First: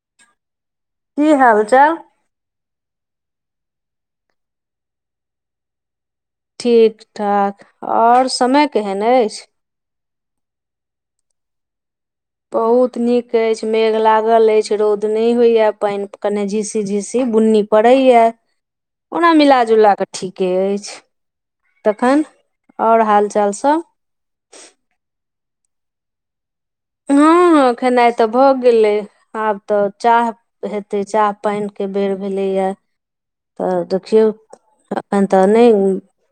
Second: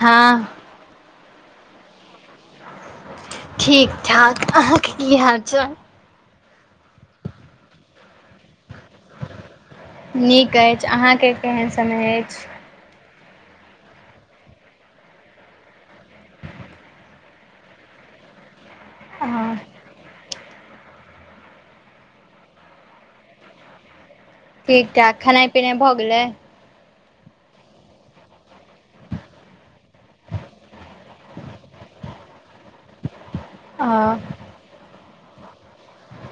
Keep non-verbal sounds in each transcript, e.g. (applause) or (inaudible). हँ हाल चाल? ठीक- ठाक। अहाँके की हाल चाल? ठीक- ठाक। और समय केहेन ऐच्छ। नीक ऐछ। अहाँके केहन समय ऐछ? बहुत नीक ऐछ, मेघ लागल ऐछ, रौद नै होइये, पैन कने झीसी - झिसी बुन्नी परैये। ओना हँ मिला जुला क ठीके ऐछ। तखन और हाल चाल सब? ठीक - ठाक। खेनाय पिनाय भऽ गेलै? ह - ह खेनाइ तऽ भऽ गेलै। आब तऽ चाह हेतै चाह पैन के बेर भेलैइये। तऽ हँ देखियौ अखन तऽ नै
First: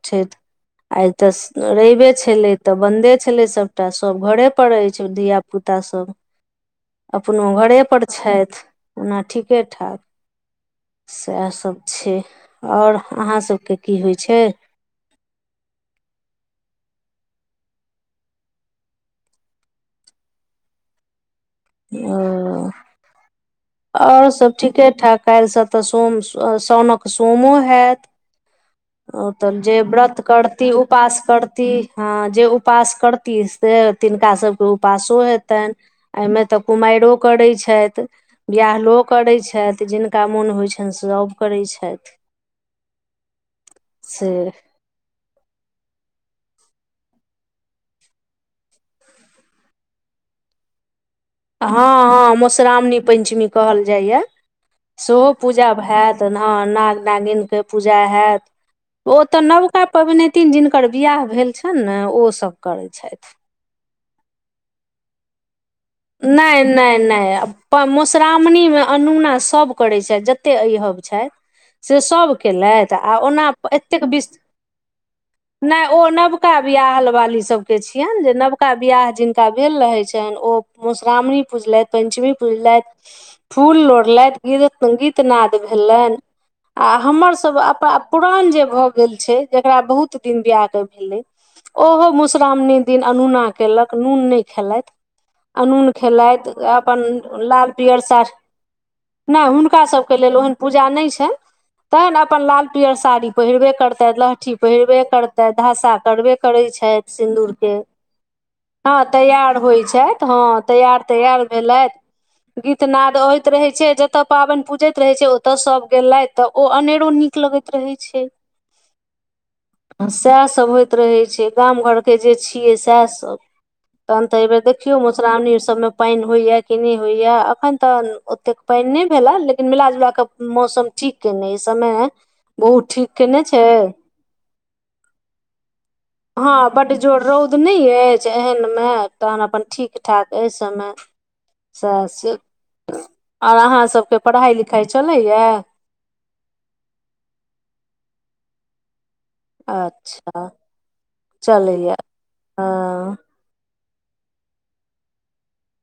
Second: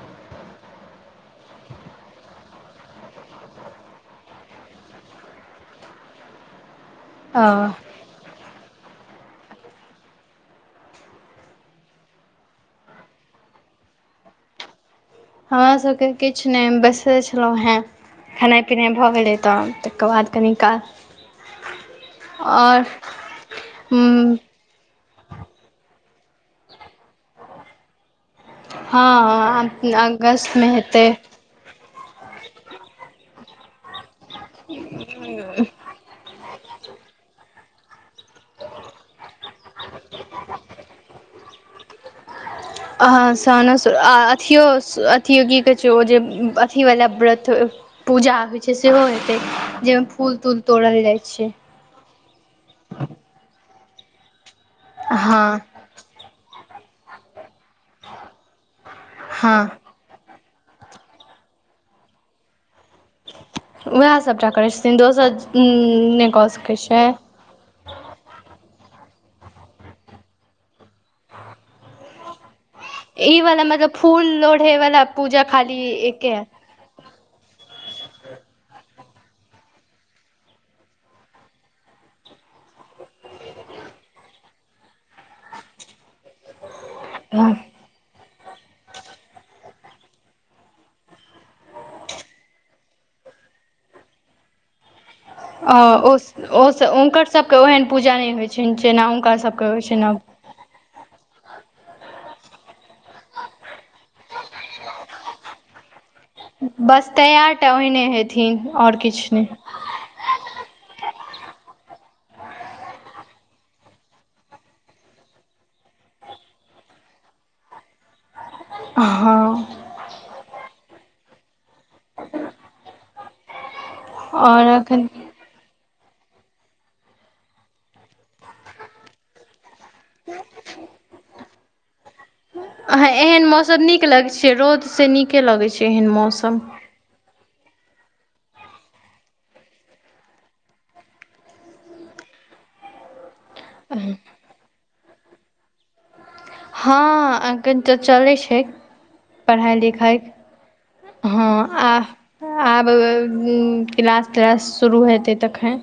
छैथ। आ तऽ रैइबे छेलै तऽ बंन्दे छेलै सभटा, सभ घरे पर ऐछ धिया पुता। पूता सभ। अपनो हँ घरेपर छैथ, ओना ठीके- ठाक सेहसब। छै। और अहाँ सबके की होइ छै? हमरा सबके किछ नै, बैसले छलहुँ हेँ। खेनाइ- पिनाइ भऽ गेलै तऽ तकर बाद कनि काल और और सब ठीके - ठाक। काइल सँ तऽ सोम, सौनक सोमो होैत? ह त हँ जे व्रत करती अगस्तमे हेतै उपास करती ह जे उपास करती से तिनका सभके उपास सुरु हेतैन। एहिमे तऽ कुमैरो करै छैथ। बियाहलो करै छै, जिनका मोन होइ छैन सभ करै छै। अहा सन स आ से अथियो अथियो की कहै छै, ओ जे अथीवला व्रत पूजा होइ छै सेहो हेतै, जैयमे फूल- तूल तोड़ल जाइ छै ह- ह मोश्रामणी पैनचमी कहल जाइये, सेहो हँ पूजा हेत। तहन ह - ह नाग - नागिन के पूजा हेत। ओ तऽ हँ नबका पबनैतिन जिनकर बियाह भेल छैन ने, ओ सब करै छैथ। उएहे सभटा करै छथिन, दोसर उ नै - नै - नै अप मोश्रामणीमे अनूना सब करै छैथ जते ऐहब छै। से सब केलैथ, आ ई ओना वाला मतलब एतेक फूल बिस लोढ़े वाला पूजा खाली नै ओ एके नबका बियाहल वाली सब के छियेन, जे नवका बियाह जिनका भेल रहै छैन, ओ मोश्रामणी पूजलैथ, पेंचमी पूजलैथ। फूल लोढ़लैथ गीत - गीतनाद भेलैन। आ हमर सभ अप पुरान जे भ गेल छैय जेकरा बहुत दिन बियाह क भेलै ओहो मधुश्रामणी दिन अनोना केलक नून नै खेलथि। अनून ओ खेलथि अपन हुनकर सभके लाल ओहन पियर पूजा सा नहि होइ छनि जेना नै सभके होइ हुनका छनि सभके लेल ओहेन पूजा नै छैन। तहैन अपन लाल पियर साड़ी पहिरबे करतैथ लहठी पहिरबे करतैथ धसा करबे करै बस छैथ तैयार सिन्दूरके टा ओहिने हेथिन आओर हँ किछु नहि तैयार होइ छैथ। हँ तैआर तैआर भेलथि। गीतनाद होइत रहै छैय जेतऽ पाबैन पूजैत रहै छैय ओतऽ सब गेलैथ त ओ अनेरो नीक नीक लगैत रहै छैय। हँ। सएहसभ होइत रहै छैय गाम घरके जे छियै सएहसभ। तहन त अय बेर आओर देख एखन मधुश्रामणी सबमे पाइन होइया की नै होइया अखन त ओतेक पाइन नै भेला लेकिन मिलाजुला क मौसम ठीक केने अय समय बहुत ठीक केने छैय लग छैय रौद से नीके लगे छैय एहन मौ हँ बड जोर रौउद नै अइछ एहनमे तहन अपन ठीक ठाक अय समय। सह से आर अहाँ सभके पढ़ाइ लिखाइ चलैये। हँ अखन त चलै छैय। पढ़ाइ लिखाइ अच्छा हँ आ चलैया आब अ हँ हूँ क्लास तिलास शुरू हेतै तखैन।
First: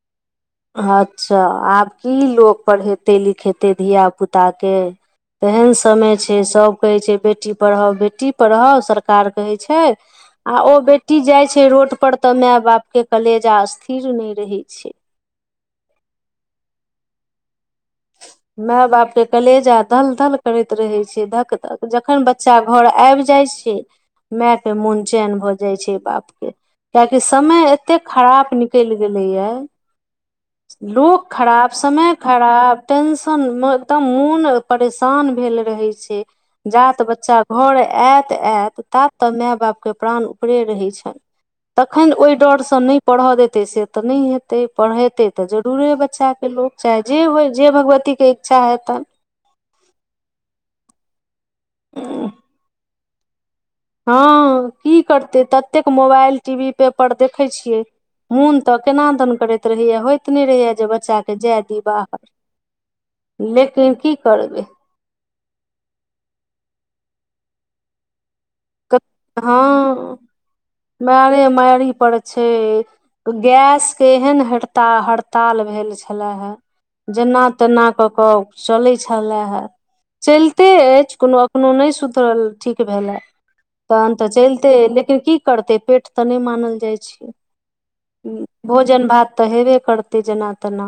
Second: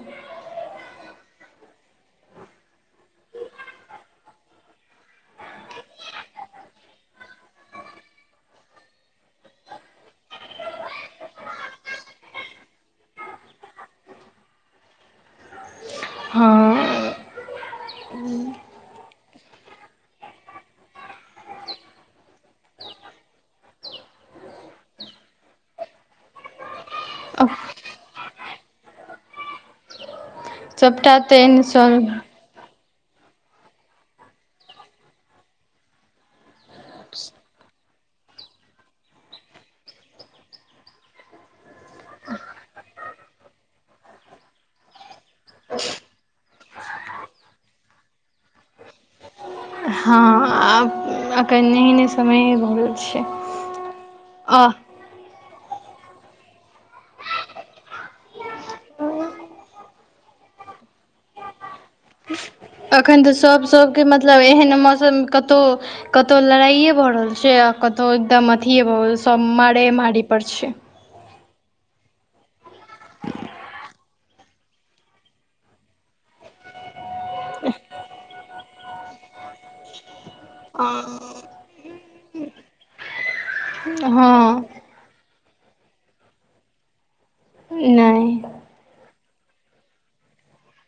अच्छा आब की लोक पढ़ेतै लिखेतै धियापुताके तेहेन समय छैय सभ कहै छैय बेटी पढ़ाओ बेटी पढ़ओ सरकार कहै छैय आ ओ बेटी जाय छैय रोड पर त मैए बाप के कलेजा स्थिर नै रहै छैय। हँ। माय बापके कलेजा दल दल करैत रहै छैय धक धक जखैन तक बच्चा घर एब जाइ छैय मैके मोन चैन भ जाइ छैय बापके। किएकि समय एतेक खराप निकइल गेलैए। सभटा लोक तऽ एहने खराब सभ समय खराब। टेंशन म त मोन परेशान भेल रहै छैय। जात बच्चा घर एत -एत तात त मै बापके प्राण ऊपरे रहै छन। तखन ओय डर स नै पढ़ेतै से त नै हेतै पढ़ेतै त जरूरे बच्चाके लोक। चाहे जे होइ जे भगवतीके इच्छा हेतन। हँ आब अखन एहने समये भ गेल छैय। हँ की करतै ततेक मोबाइल, टी-वी, पेपर देखय छियै मोन त केना दन करैत रहैया होइत नै रहैया जे बच्चाके जै दी बाहर। अखैन त सभ लेकिन सभके की मतलब करबै एहेन मौसम कतऊ कतउ लड़ाइए भ रहल छैय आ कतउ एकदम अथिए भ सब मारे हँ मारी पर छैय। मारे मारी पर छैय। गैसके एहेन हड़ताल'हड़ताल भेल छले है। जेना तेना कऽ कऽ चलै छेलए ह। चइलते अइछ कोनो अखनो नै सुतरल ठीक भेल ए। तहन त हँ चइलतै अय लेकिन की करतै पेट त नै मानल जाइ छैैय। नहि भोजन भात त हेबे करतै जेना तेना।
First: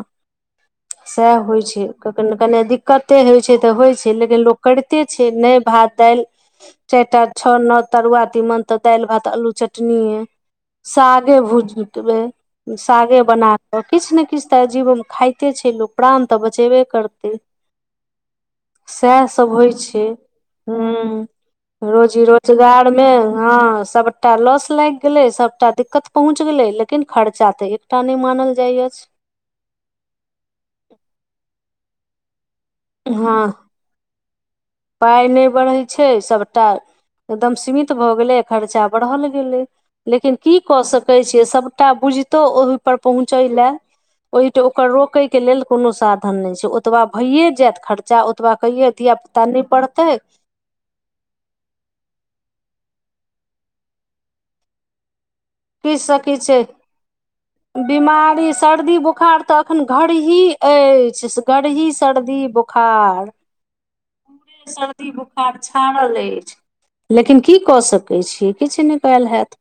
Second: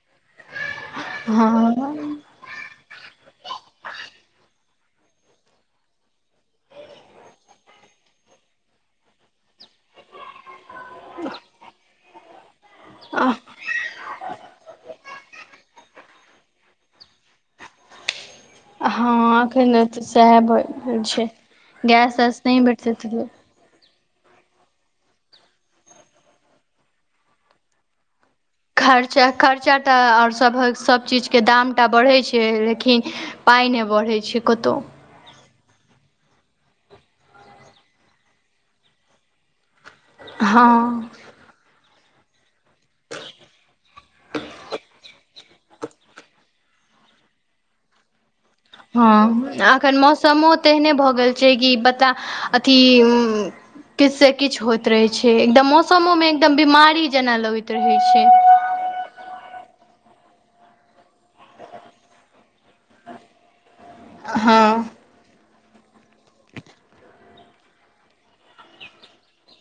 सेह होइ छैय हँ क्क- कने दिक्कते होइ छैय त होइ छैय लेकिन लोक करिते छैय नय भात दाइल चाएटा छ नऽ तरुआ तीमन त दाइल भात अल्लू चटनीेऐ। सागे भुउज उठबे सागे बना कऽ किछ ने किछ तऽ जीवोमे खायइते छै लोक प्राण तऽ बचेबे करतै - - - - सेह हँ सब होइ एखन तऽ छै, सएह भऽ ह रहल छै रोज गैस रोजी तैस नहि भेटतै रोजगारमे तऽ हँ सब सबटा लॉस लाईग गेलै सबटा दिक्कत पहुंच गेलै लेकिन खर्चा तऽ हे त टा नहि मानल जाइया खर्चा - खर्चा तऽ आओर सभ सब चीजके दाम टा बड़ेय छै लेकिन लेकिन हँ पाइ नै बड़ैह छै कतउ पाइ नेय बरैहय छै सभटा एकदम सीमित भऽ गेलै खर्चा बढ़ल गेलै लेकिन की कऽ सक हँ कहै छियै सभटा बुझितौ ओहिपर पहुँचै लेए ओहिठ उपर रोके के लेल कोनो साधन नय छै ओतबा भये जेएत ख्र खर्चा ओतबा कएयै दिआ हँ एखन मौसमो तेहने भएगेल छै कि बता अथी उ - - किछ से किछु होइत रहे छै छै एकदम मौसमो किछुसँ मे एकदम किछु बीमारी जेना लगईत रहय छै बिमारी सर्दी बोखार तऽ एखन घरही अईछ घरही सर्दी बोखार - हँ - - - सर्दि बोखा बोखार छाड़ल अइछ लेकिन की कऽ सकैत छिय किछ नय केएल हैत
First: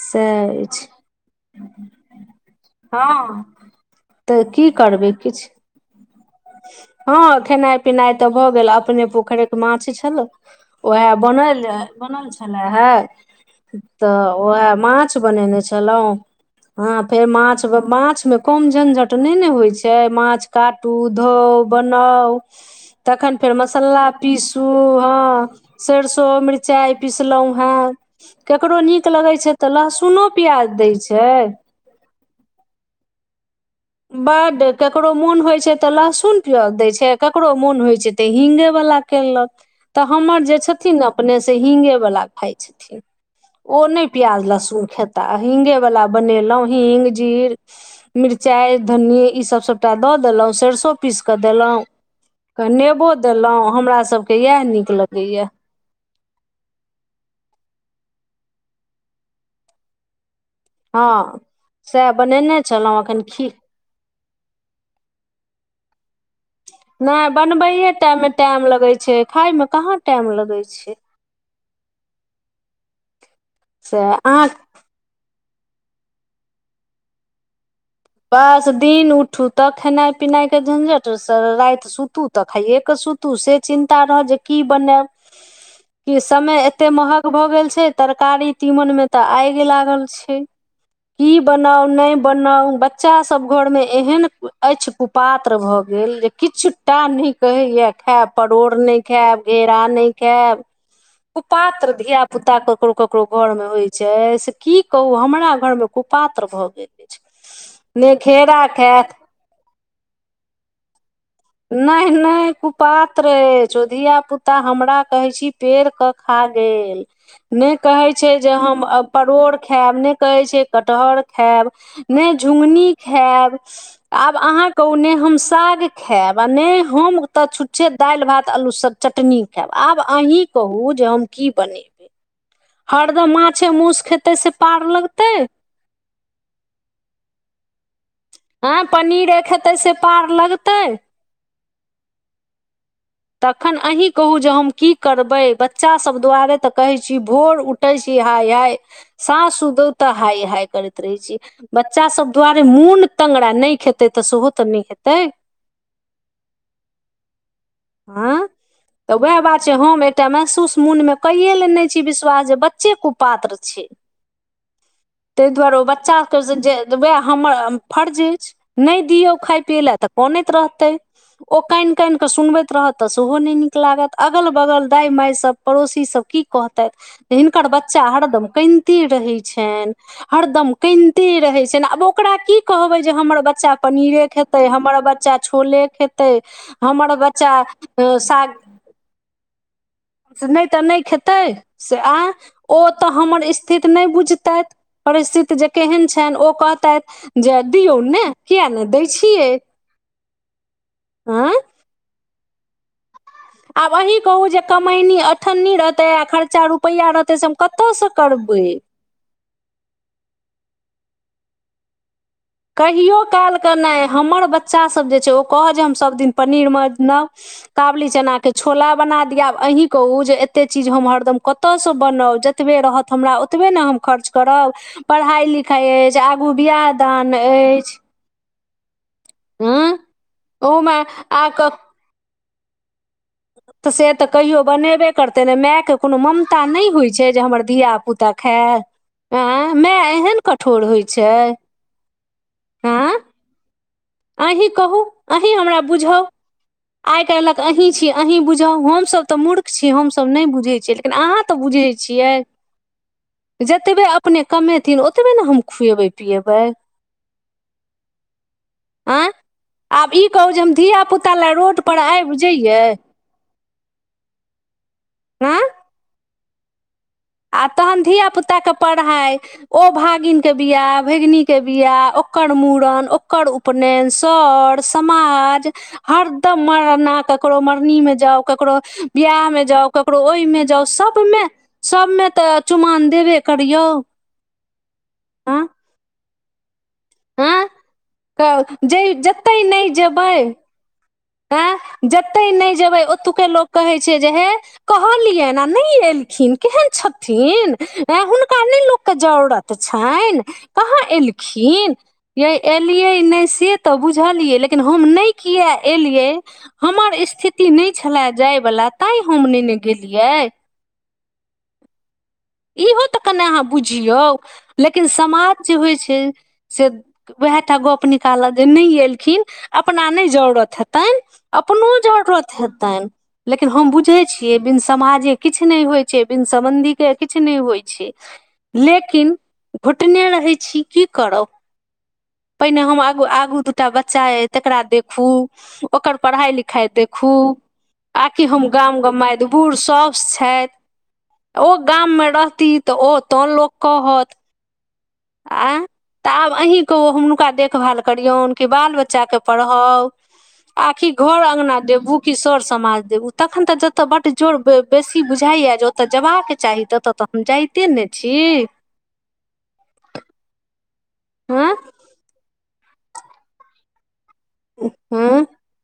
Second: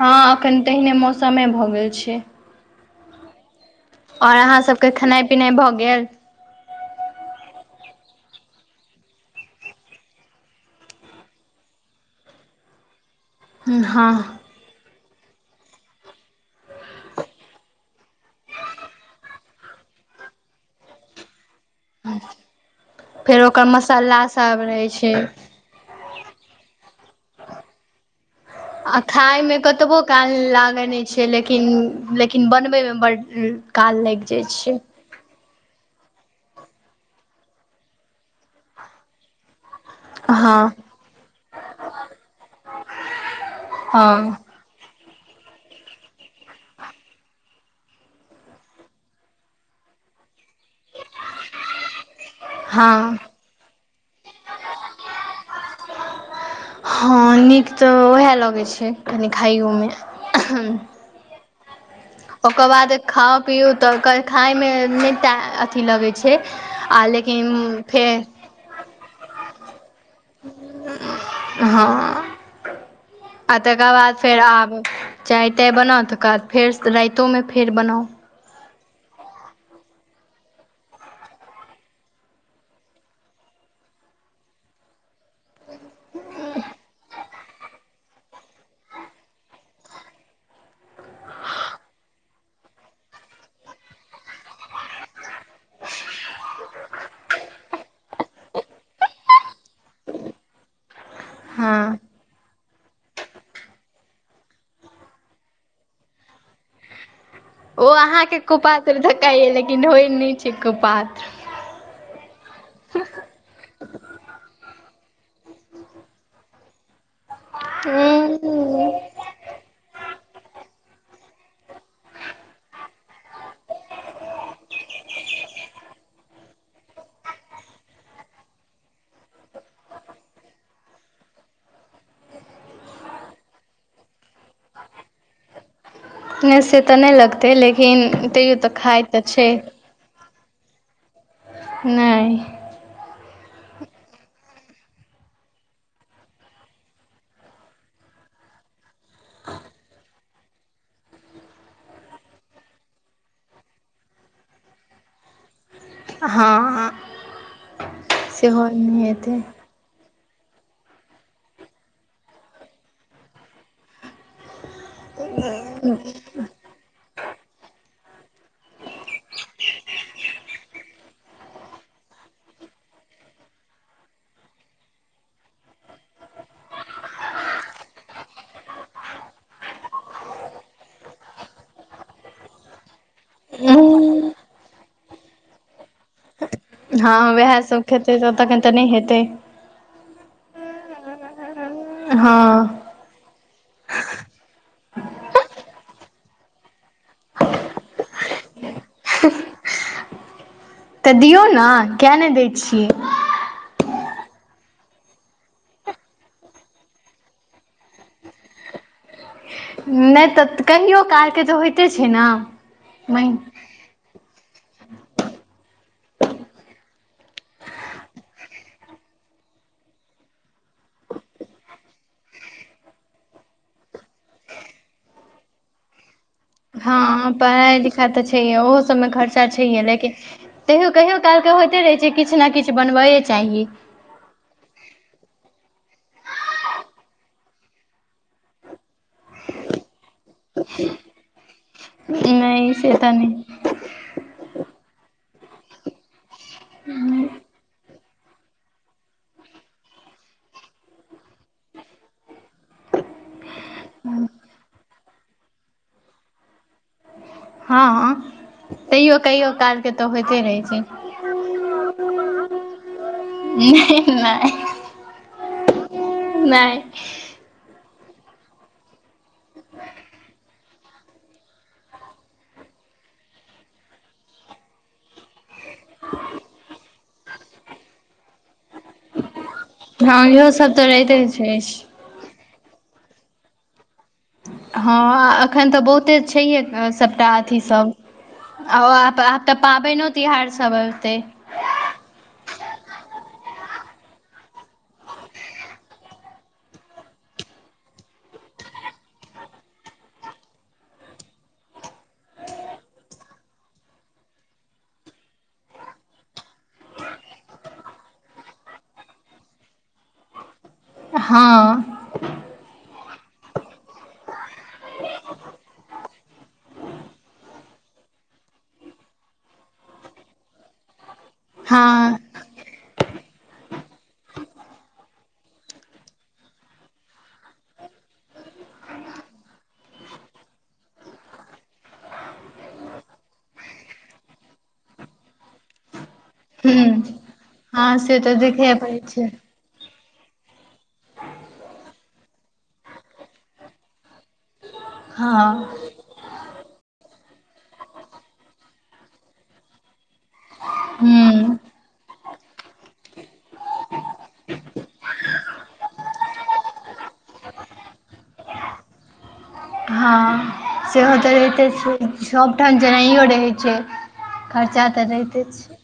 हँ एखन सएह अछि तहिने मौसमे भऽ गेल छै हँ आओर तऽ की अहाँसभके करबै खेनाइ किछु पिनाइ भऽ गेल हँ खेनाइ पिनाइ तऽ भऽ गेल अपने पोखरिके माछ छलौ उएह बनल बनल छले हे हँ तऽ उएह माछ माछ बनेने छलहुँं ह फेर माछ माछ में कम झंझट नहि ने होइ छै माछ काटू धोउ बनाउ तखन फेर ओकर मसालला मसाला सभ पीसू रहै छै हँ सरसो मिरचाइ पीसलहुं हें आ खाायमे कतबो काल प्याज लागै दै नहि छै लेकिन लेकिन बनबैमे बड्ड काल लागि जाइ बड्ड क छै ककरो मोन होइ छै तऽ लहसुन पयाज दै छै ककरो मोन होइ छै तऽ हिंगे वाला केलक तऽ हमर जे हँ छथिन अपने से ही्गेवला खाई छथिन ओ नहि प्याज हँ लहसुन खेताह हींगेवला बनेलहुँ हींग जीर मिरचाय धनी ई सब सबटा दऽ देलहुं सेरसों पीस कऽ देलहुं हँ नेबो देलहुॅं हमरा सबके इएह नीक लगैया हँ नीक तऽ उएह लगैत छै कनि खाइयोमे हँ सएह बनेने ओकर बाद छलहुँ एखन खाउ खी पियू तऽ खायमे नहि टा अथि लगैत छै आ नहि लेकिन बनबैए फेर टाइमे टाइम लगैत छै खायमे कहाँ टाइम लगैत छै हँ आ तकर से बाद फेर अहाँ आब चाय ताय बनाउ तकर बाद फेर राइतोमे फेर बनाउ बस दिन उठू तऽ खेनाइ पिनाइके झंझटसँ राति सुतू त खाइए के सुूतू से चिन्ता रह जे की बनाब क समय एते महग भए गेल छै तरकारी तीमन में तऽ आगि लागल छै की बनाउ नहि बनाउ बच्चासभ घरमे एहन अछि कुपात्र भऽ गेल जे किछुटा नहि कहैए खायब परोड़ नहि खायब घेरा नहि खायब कुपात्र हँ धिया पुता ककरो ककरो घरमे होइ छै से की कहू हमरा घरमे कुपात्र भऽ गेल अछि। ओ ने अहाँके घेरा कुपात्र खायत धकाये लेकिन होइ नै छै कुपात्र। नहि नहि कुपात्र अछि ओ धियापुता हमरा कहै छी पेड़क खा गेल नहि कहै छै जे हम अ ह परोड़ खायब नहि कहै छै कटहर खायब। नहि झुङ्गनी खायब आब अहाँ कहू नै हम साग खायब आ नहि हम तऽ छुच्छे दालि भात आल्लूसँ चटनी खायब आब अहीँ कहू जे हम की बनेब हरदम माछे मूस खेतै से पार लगतै। नहि से तऽ नहि लगतै लेकिन तैयो तऽ आँ खाइ तऽ पनीरे छै खेतै से पार लगतै। नहि। तखन अही कहू जे हम की करबै बच्चा सब दुआरे तऽ कहै छी भोर उ टै छी हाय-हाय सांस सुतु तऽ हाय-हाय करैत रहै छी। बच्चा सभ दुआरे मून तंगरा नहि खेतै त सेहो तऽ नहि हेतै। हँ। हाँ सेहो नहि तऽ हेतै वएह बात छै हम एकटा महसूस मुन मे कैेय लेने छी विश्वास जे बच्चे कु पात्र छै। तै दुआरो ओ बच्चा जे त वएह हमर फर्ज अछि नहि दियौ खाय पियै लए तऽ कनैत रहतै। ओ काइन काइन कऽ सुनबै रहत तऽ सेहो नहि नीक लागत अगल बगल दाइ मायसभ पड़ोसीसभ की कहतेथ। हिनकर बच्चा हरदम कनिते रहै छेएन। हरदम कनिते रहै छनि आब ओकरा की कहबै जे हमर बच्चा पनीरे खेतै हमर बच्चा छोले खेतै हमर ब वएह सब खेतै त तखन तऽ नहि हेतै। नहि तऽ नहि खेतै से आँय हँ ओ तऽ हमर स्थिति नहि बुझतैत। परिस्थित जे केहन छनि ओ कहतेथ। जे दियऔ ने किया नहि दै छियै। तऽ दियौ आँय ने किया नहि दै छियै। आब अही कहू जे कमनी अठन्नी रहतै आ खर्चा रुपैआ रहतै से हम कतऽ सँ करबै। नहि तऽ कहियो कालके तऽ होइते छै ने। कहियो महि काल कऽ नहि हमर बच्चासभ जे छै ओ कहय जे हम सभदिन पनीर म बनाउ। काबली चनाके छोला बना दिया अहीँ कहू जे एतेक चीज हम हरदम क ओतऽसँ बनाउ जतबे रहत हमरा ओतबे ने हम खर्च करब। पढ़ाई-लिखाई अछि आगू बिआह दान। हम पढ़ाई अछि -लिखाइ तऽ छैये ओहो सब मे खर्चा त छैहे हँ लेकिन तहियो ओहोमे कहियो काल आ कऽ होइते रहै छै किछ ने किछ बनबैए चाही। तऽ से तऽ कहियो बनेबे करतै नहि मायके कोनो ममता नहि होइ छै जे हमर धियापुता खायए। आ माय एहन कठोर होइ छै नहि से तऽ आँ नहि अहि कहू अही हमरा बुझाउ आय काइलक अहि छी अहीं बुझाउ हम सब तऽ मूर्ख छीय हम सब नहि बुझै छियै। लेकिन अहाँ तऽ बुझै छियै जतबे अपने कमेथिन ओतबे ने हम खिएबै पियबै। हँ तइओ आँय कहिओ कालके तऽ आब ई होइते कहू रहै जे हम छै। धिया पुता लए रोड पर आबि जइयै ह नहि हँ नय आ तहन धियापुताके पढ़ाइ ओ भागिनके बियाह भगिनीके बियाह ओकर मूड़न ओकर उने सर समाज हरदम मरना ककरो मरनी मे जाउ ककरो बिियाह मे जाउ हँ ककरो इहो ओहिमे सब जाउ तऽ रहिते सबमे छै सबमे तऽ चुमाओन देबे करियौ हँ एखन तऽ बहुत अच्छा ह सब (unintelligible) सभटा अथी सब तऽ आ जे आब तऽ पाबनि तिहार सब ओतै आँ जतहि नहि जेबै ओतुक्का लोक कहै छै जे हे। कहलियनि आ नहि एलखिन केहन छथिन हुनका नहि लोकके जरूरत तऽ छनि कहाँ एलखिन यै एलियै नहि से तऽ बुझलियै लेकिन हम नहि किए एलियै हमर स्थिति नहि छले जाय वाला ताहि हम नेने गेलियै हँ। इहो तऽ कने अहाँ बुझियौ लेकिन समाज जे होइ छै से उएह टा गप्प निकालत जे नहि एलखिन अपना नहि जरूरत हेतनि हँ अपनो जरुरत हेतनि लेकिन हम बुझे छीयै बिन समाजे किछ न नहि होय छै बिन सम्बंधी के किछु नहि होइ छै लेकिन घुटने रहै छी की करब पहिने हम आगू आगू दूटा बच्चा अ तकरा देखू ओकर पढ़ाई लिखाई हुँ देखू हँ से तऽ आकि हम देखहे पड़ै गाम ग छै बूढ़ स छथि ओ गाममे रहती तऽ ओ तो लोक कहत हँ आ तऽ आब अहीँ कहु ओ हुनका देखभाल करियौन कि बाल बच्चाकेँ पढ़ाउ आखि घर हुँ अंगना देबू की सर समाज देबू तखन तऽ जतऽ बड जोर बेसी बुझाइए जे ओतय जेबाक चाही तऽ तऽ हम जाइते ने छी हँ सेहो तऽ रहिते हँ छै सभ ठाम जेनाइओ रहै छै। खर्चा तऽ हँ रहिते छै।